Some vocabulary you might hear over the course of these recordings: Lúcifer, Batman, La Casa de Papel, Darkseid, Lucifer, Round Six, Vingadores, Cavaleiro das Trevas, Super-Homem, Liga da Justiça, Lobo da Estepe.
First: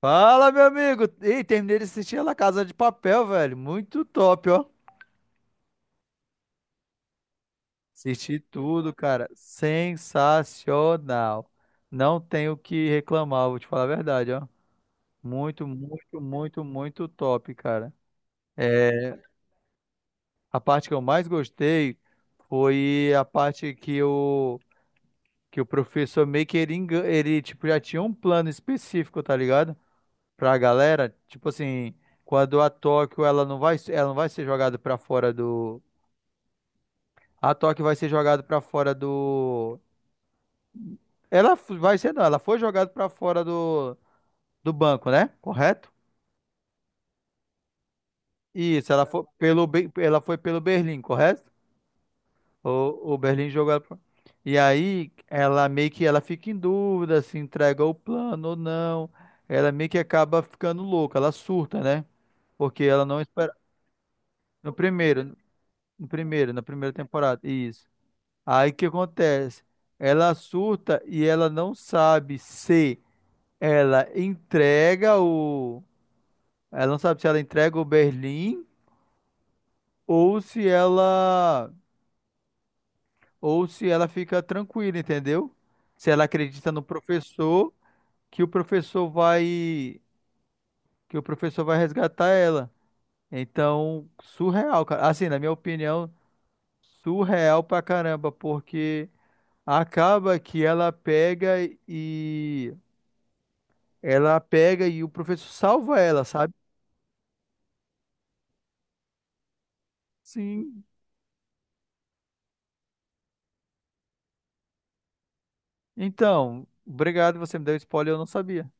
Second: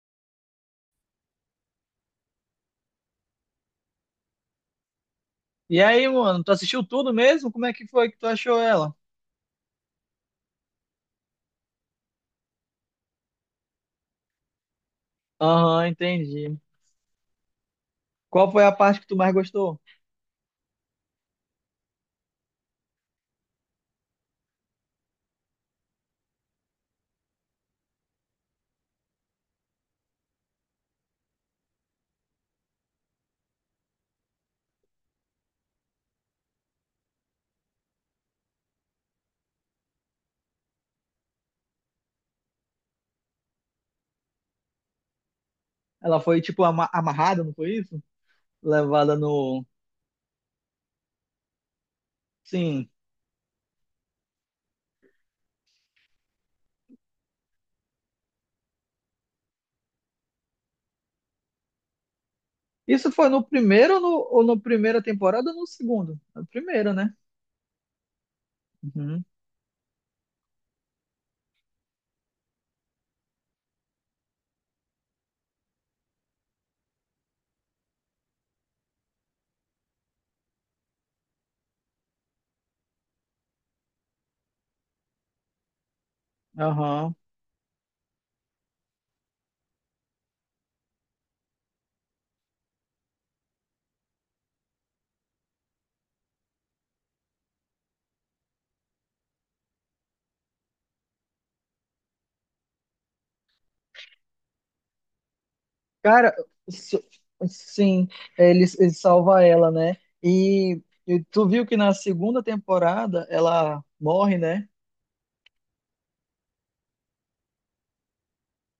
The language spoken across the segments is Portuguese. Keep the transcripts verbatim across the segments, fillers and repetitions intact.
Fala, meu amigo! Ei, terminei de assistir a La Casa de Papel, velho. Muito top, ó. E aí, mano, tu assistiu tudo mesmo? Como é que foi que tu Assisti achou tudo, ela? cara. Sensacional. Não tenho o que reclamar, vou te falar a verdade, ó. Muito, Aham, muito, entendi. muito, muito top, cara. Qual foi a parte que É, tu mais gostou? a parte que eu mais gostei foi a parte que o, que o professor meio que ele, engan- ele, tipo, já tinha um plano específico, tá ligado? Pra galera, tipo assim, quando a Tóquio, ela não vai, ela não vai ser jogada pra fora do. A Tóquio vai ser jogada pra fora do. Ela f- vai ser, não, ela foi jogada pra fora do, do banco, né? Correto? Ela foi, tipo, ama- amarrada, não foi isso? Isso, ela Levada foi no. pelo, Be- ela foi pelo Berlim, correto? Sim. O, o Berlim jogou ela pra... E aí, ela meio que ela fica em dúvida se entrega o plano ou não. Ela meio que acaba ficando louca, ela surta, né? Porque ela Isso não foi no espera. primeiro ou no, ou no No primeira primeiro, temporada ou no no segundo? No primeiro, na primeiro, primeira né? temporada, isso. Aí o que Uhum. acontece? Ela surta e ela não sabe se. Ela entrega o. Ela não sabe se ela entrega o Berlim ou se ela. Ou se ela fica tranquila, entendeu? Se ela acredita no Aham. professor, que o professor vai. Que o professor vai resgatar ela. Então, surreal, cara. Assim, na minha opinião, surreal pra caramba, porque acaba que ela pega e. Ela pega e o professor salva ela, Cara, sabe? s- sim, ele, ele salva ela, né? E, Sim. e tu viu que na segunda temporada ela morre, né? Então, obrigado, você me deu spoiler, eu não sabia.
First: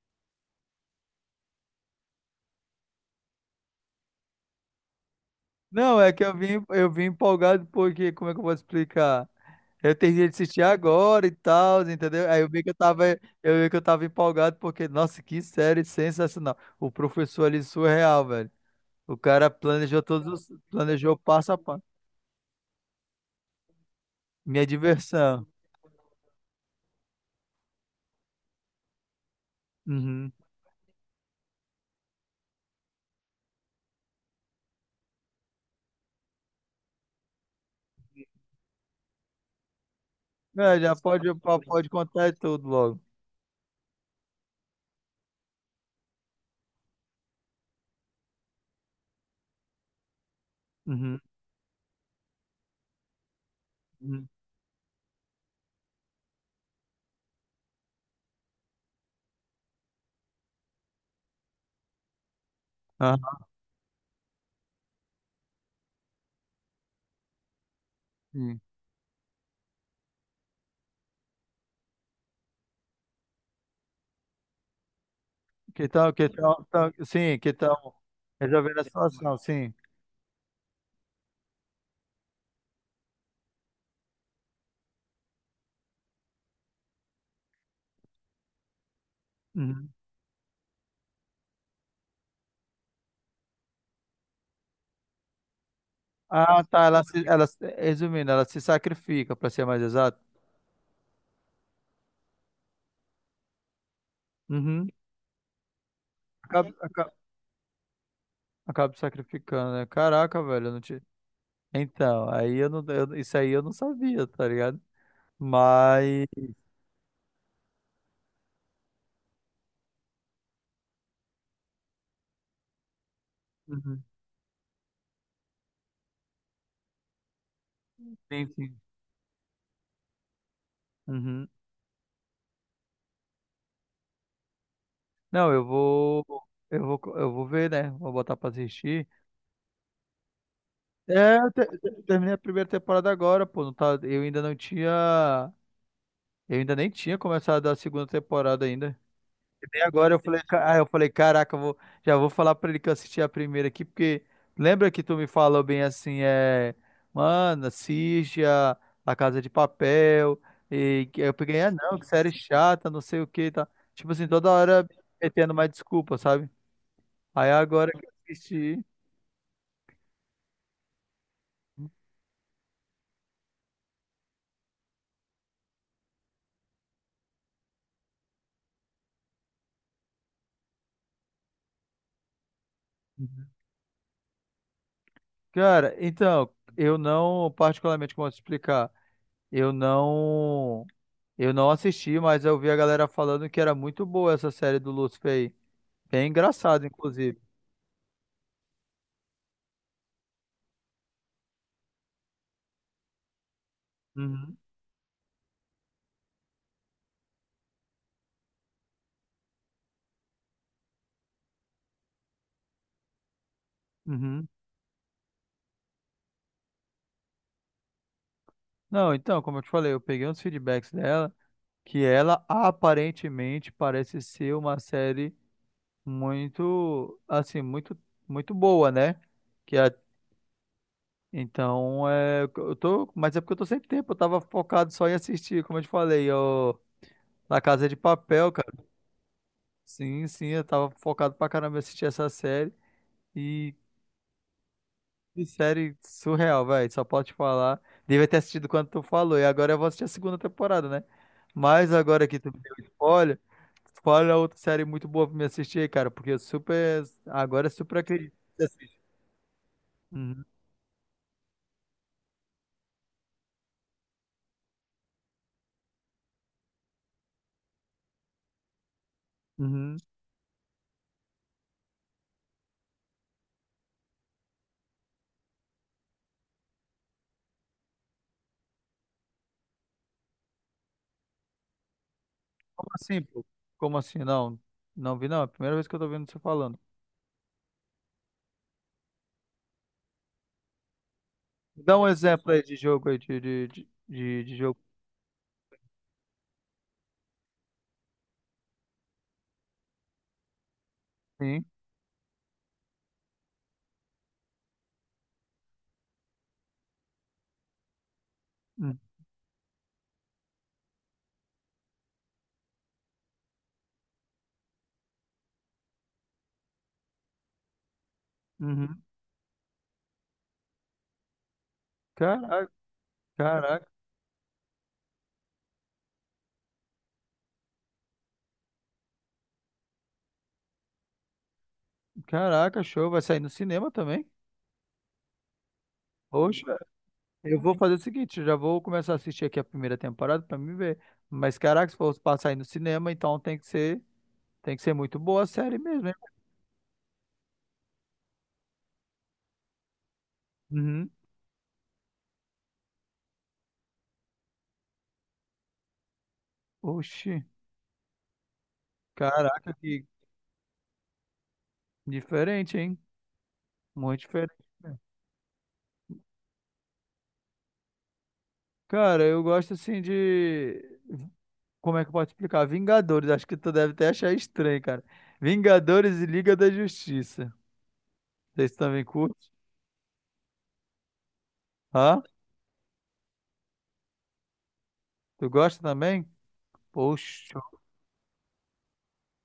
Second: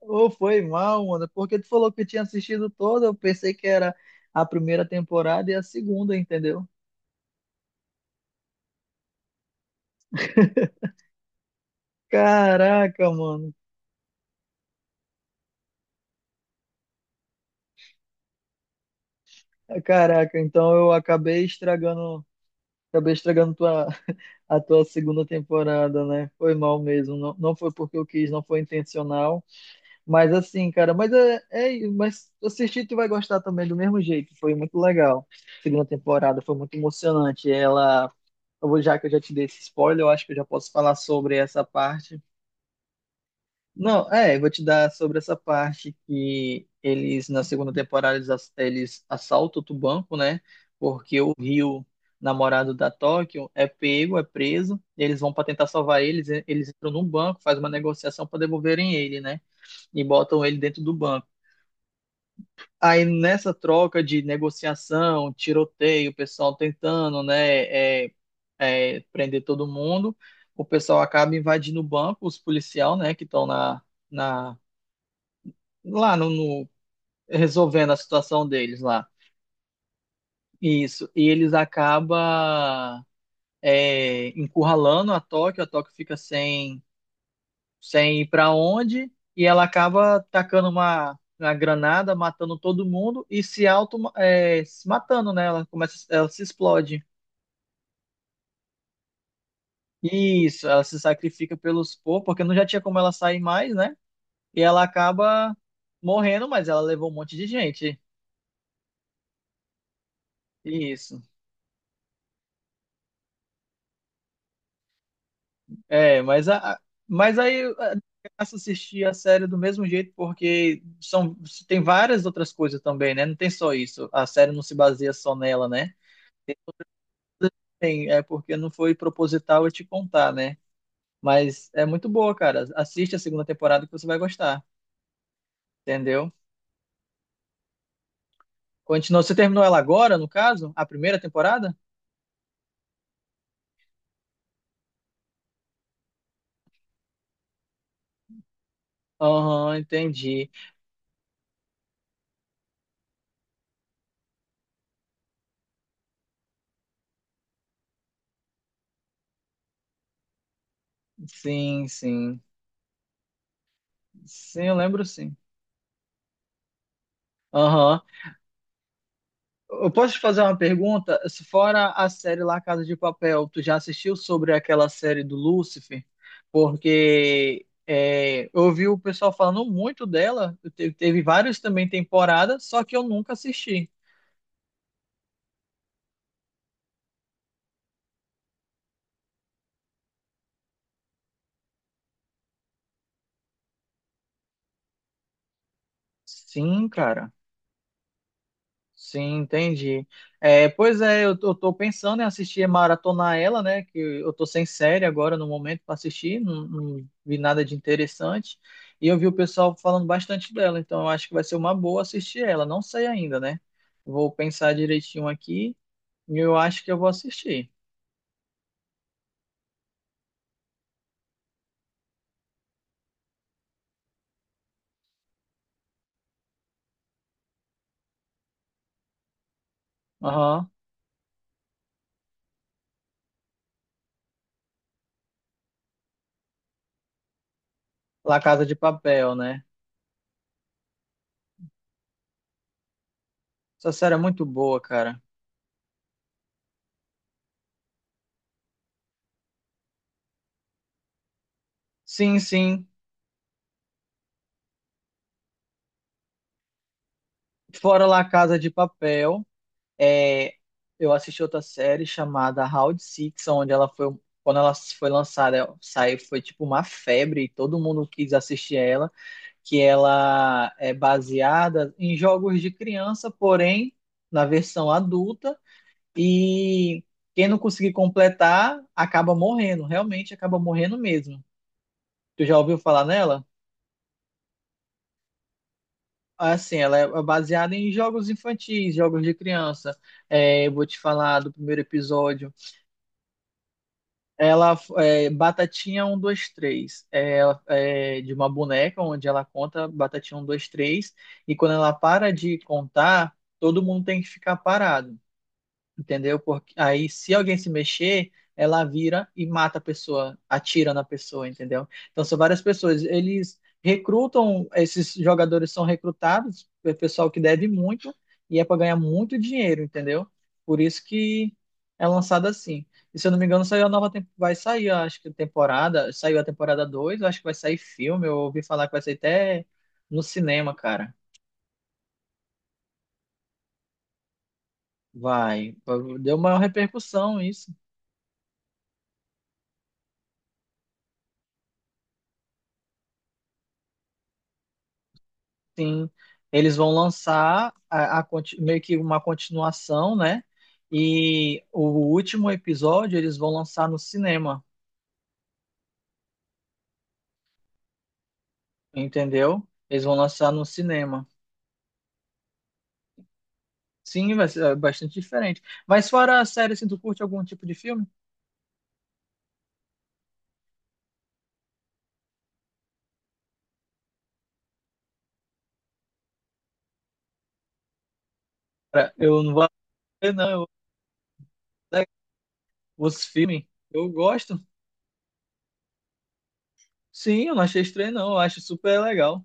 Ô, foi mal, mano. Porque tu falou que tinha assistido toda, eu pensei que era a primeira temporada e a Não, é segunda, que eu vim, entendeu? eu vim empolgado porque, como é que eu vou explicar? Eu terminei de assistir agora e tal, entendeu? Aí eu vi que eu tava, Caraca, mano. eu vi que eu tava empolgado porque, nossa, que série sensacional. O professor ali surreal, velho. O cara planejou todos Caraca, os, então eu planejou acabei passo a passo. estragando, acabei estragando tua, a Minha tua segunda diversão. temporada, né? Foi mal mesmo. Não, não foi porque eu quis, não foi intencional. Uhum. Mas assim, cara, mas é, é, mas assistir tu vai gostar também do mesmo jeito. Foi muito legal. Segunda temporada foi muito emocionante. Ela, eu vou- já que eu já te dei esse spoiler, eu acho que eu já posso É, falar já pode, sobre essa pode parte. contar tudo logo. Não, é, eu vou te dar sobre essa parte que eles, na segunda temporada, eles, ass- eles assaltam outro banco, né? Uhum. Porque o Rio, namorado da Tóquio, é pego, é Uhum. preso, e eles vão para tentar salvar eles, e- eles entram num banco, faz uma negociação para devolverem ele, né? E botam ele dentro do banco. Aí Aham, nessa troca de negociação, tiroteio, o pessoal tentando, né, é, sim. é, prender todo mundo, o pessoal acaba invadindo o banco, os policial, né, que estão na. Na Que tal, lá que no, tal, no- tal- sim, Que tal resolvendo a situação resolver deles a lá. situação, sim. Isso. E eles acabam é, encurralando a Tóquio, a Tóquio fica sem, sem ir para onde, e ela Uhum. acaba tacando uma, uma granada, matando todo mundo e se auto é, se matando, né? Ela começa, ela se Ah, tá. Ela, explode. se, ela, se- Resumindo, ela se sacrifica, pra ser mais exato. Isso, ela se sacrifica pelos Po, porque não já tinha como ela sair mais, né? E ela Uhum. acaba morrendo, mas Acaba, ela levou acaba, um monte de gente. acaba se sacrificando, né? Caraca, velho, eu não tinha. Isso. Então, aí eu não, eu- isso aí eu não sabia, tá ligado? É, Mas. mas, a, mas aí a graça assistir a série do mesmo jeito, porque são, tem várias outras coisas também, né? Não tem só Uhum. isso. A série não se baseia só nela, né? Tem, é Sim, porque não sim. foi proposital eu te contar, né? Uhum. Mas é muito boa, cara. Assiste a segunda temporada que você vai gostar, Não, eu vou, entendeu? eu vou, eu vou ver, né? Vou botar pra assistir. Continua. Você terminou ela agora, no caso? A primeira É, eu temporada? te- te- terminei a primeira temporada agora, pô. Não tá, eu ainda não tinha, eu ainda nem tinha começado a segunda temporada ainda. Aham, E agora eu falei, entendi. ca- ah, eu falei, caraca, eu vou, já vou falar pra ele que eu assisti a primeira aqui, porque lembra que tu me falou bem assim, é, mano, assiste a, a Casa de Papel, e que eu peguei, ah, Sim, não, que série sim. chata, não sei o que, tá. Tipo assim, toda Sim, eu hora lembro sim. metendo mais desculpa, sabe? Aí agora Aham. que eu assisti, Eu posso te fazer uma pergunta? Se fora a série lá Casa de Papel, tu já assistiu sobre aquela série do Lúcifer? Porque é, eu ouvi o pessoal falando muito dela, te- teve várias também temporadas, só que eu nunca uhum. assisti. Cara, então, eu não, particularmente, como eu te explicar, eu não, eu não assisti, mas eu vi a galera falando que era muito boa essa série do Lucifer aí. Bem engraçado, Sim, cara. inclusive. Sim, entendi. É, pois é, eu, eu tô pensando em assistir, é, maratonar ela, né? Que eu tô Uhum, sem série agora no momento para assistir, não, não vi nada de interessante. E eu vi o pessoal falando bastante dela, então eu acho que vai ser uma boa assistir ela. Não sei ainda, né? Vou uhum. pensar direitinho aqui e eu acho que eu vou assistir. Não, então, como eu te falei, eu peguei uns feedbacks dela, que ela aparentemente parece ser uma série muito, assim, muito, muito boa, né? Que a- Aham. então, é, eu tô, mas é porque eu tô sem tempo, eu tava focado só em assistir, como eu te falei, eu, La Casa de La Papel, Casa cara. de Papel, né? Sim, sim, eu tava focado pra caramba em assistir essa série. E Essa série é muito boa, cara. que série surreal, velho. Só posso te falar. Devia ter assistido quando tu falou. E agora eu vou assistir a segunda temporada, né? Mas agora que Sim, tu me deu sim. spoiler, spoiler é outra série muito boa pra me assistir, aí, cara. Porque eu super. Agora eu super Fora La acredito que Casa você de assiste. Papel. Uhum, É, eu assisti outra série chamada Round Six, onde ela foi, quando ela foi lançada, saiu, foi tipo uma febre e todo mundo quis assistir ela, que uhum. ela é baseada em jogos de criança, porém na versão adulta, e quem não conseguir completar acaba morrendo, realmente acaba morrendo mesmo. Tu já ouviu Como falar assim, pô? nela? Como assim? Não. Não vi, não. É a primeira vez que eu tô vendo você Assim, falando. ela é baseada em jogos infantis, jogos de criança. É, eu vou te falar do primeiro Dá um exemplo episódio. aí de jogo aí, de, de, de, de- de Ela jogo. é Batatinha um dois três. É, ela- é de uma boneca onde ela conta Batatinha um dois três. E Sim. quando ela para de contar, todo mundo tem que ficar parado, entendeu? Porque aí, se alguém se mexer, ela vira e mata a pessoa, atira na pessoa, entendeu? Então, são várias pessoas. Eles recrutam, esses jogadores são recrutados, é pessoal que deve muito, e é para ganhar Uhum. muito dinheiro, entendeu? Por isso que é lançado Caraca, assim. E se eu não me engano, saiu caraca, a nova, tem- vai sair, eu acho que temporada, saiu a temporada dois, eu acho que vai sair filme, eu ouvi falar que vai sair até no cinema, cara. caraca, show. Vai sair no cinema também? Vai, deu maior Poxa. repercussão Eu isso. vou fazer o seguinte, eu já vou começar a assistir aqui a primeira temporada pra me ver. Mas caraca, se for passar aí no cinema, então tem que ser, tem que ser muito boa a série mesmo, Sim, hein? eles vão lançar a, a conti- meio que uma continuação, né? Uhum. E o último episódio eles vão lançar no cinema, Oxi, entendeu? caraca, Eles que vão lançar no cinema. diferente, hein? Muito Sim, vai diferente ser é mesmo. bastante diferente. Mas fora a série, assim, tu curte algum tipo de filme? Cara, eu gosto assim de, como é que eu posso explicar? Vingadores, acho que tu deve até achar estranho, cara. Vingadores e Liga da Justiça. Vocês também Cara, eu curtem? não vou ver, não. Eu, Hã? os filmes, eu gosto. Tu gosta também? Sim, eu Poxa, não achei estranho, não. Eu acho super legal.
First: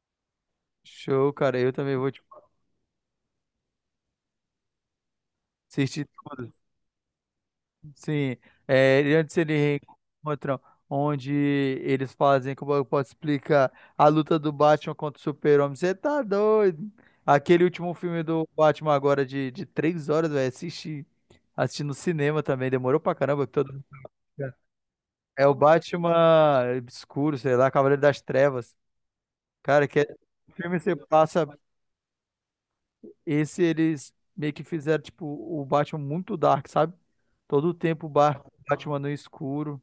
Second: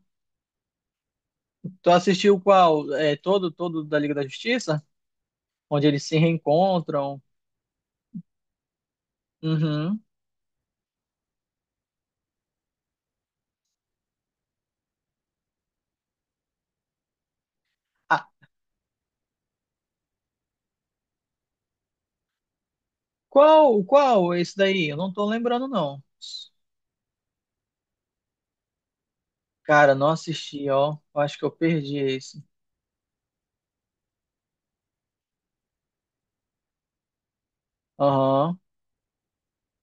show, cara. Eu Tu também vou te assistiu qual? É, todo, todo da Liga da Justiça? Onde eles assistir se tudo. reencontram? Sim, é, ele- antes eles Uhum. encontram onde eles fazem, como eu posso explicar, a luta do Batman contra o Super-Homem. Você tá doido? Aquele último filme do Batman agora de, de três horas, velho, assisti, assisti no cinema também, demorou pra caramba. Que todo Qual, mundo... qual é esse daí? Eu não tô É o lembrando, não. Batman Obscuro, sei lá, Cavaleiro das Trevas. Cara, Cara, que é... não o assisti, filme você ó. Eu acho que passa, eu perdi esse. esse eles meio que fizeram, tipo, o Batman muito dark, sabe? Todo o tempo o Bar- Aham, Batman no escuro.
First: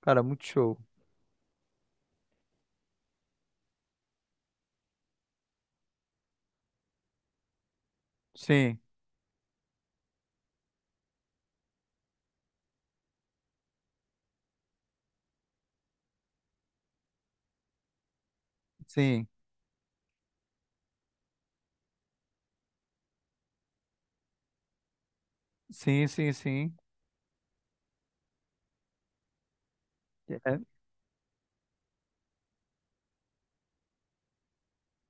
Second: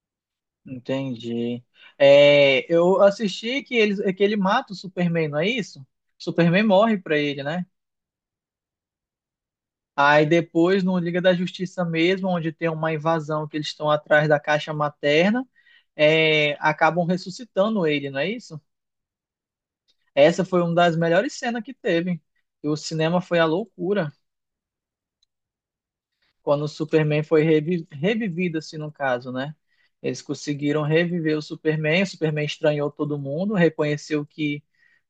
Cara, muito show. entendi. É, eu assisti que ele, que ele mata o Superman, não é isso? O Superman morre pra ele, né? Sim, Aí depois, no Liga da Justiça mesmo, onde tem uma invasão que eles estão atrás da caixa materna, é, acabam ressuscitando ele, não é isso? sim, Essa foi uma das melhores cenas que teve. E o cinema foi a loucura. sim, sim, Quando o sim. Superman foi revi- revivido, assim, no caso, né? Eles É. conseguiram reviver o Superman, o Superman estranhou todo mundo, reconheceu que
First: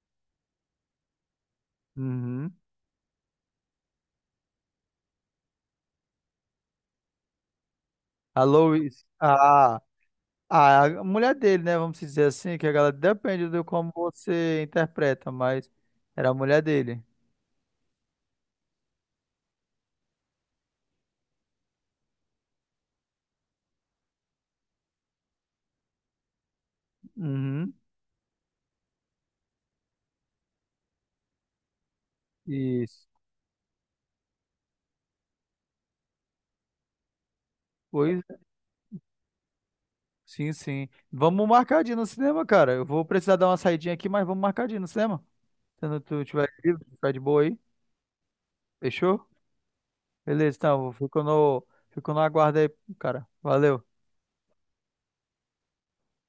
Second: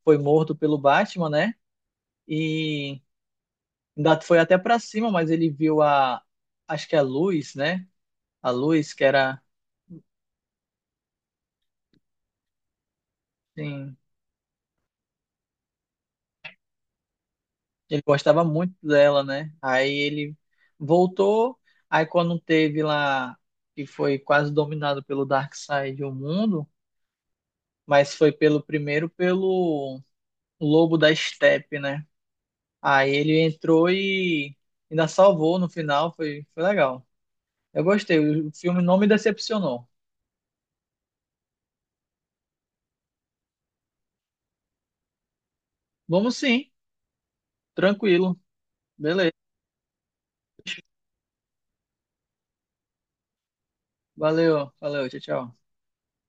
foi morto pelo Batman, né? Uhum. E ainda foi até pra cima, mas ele viu a, acho que a luz, né? A A luz que Lois, era, a, a, A mulher dele, né? Vamos dizer assim, que a galera depende de como assim, você interpreta, mas era a mulher dele. ele gostava muito dela, né? Aí ele voltou, aí quando teve lá, que foi quase dominado pelo Darkseid o mundo, Uhum. mas foi pelo primeiro pelo Lobo da Estepe, né? Isso. Aí ele entrou e ainda salvou no final, foi, foi legal. Eu gostei, Pois, o filme não me decepcionou. sim, sim. Vamos marcar de ir no cinema, cara. Eu vou precisar dar uma saidinha aqui, mas vamos marcar de ir no cinema. Se não tu Vamos tiver sim, livre, tiver de boa aí. tranquilo. Fechou? Beleza. Beleza, então, fico no, fico no aguardo aí, cara. Valeu. Valeu, valeu, tchau, tchau.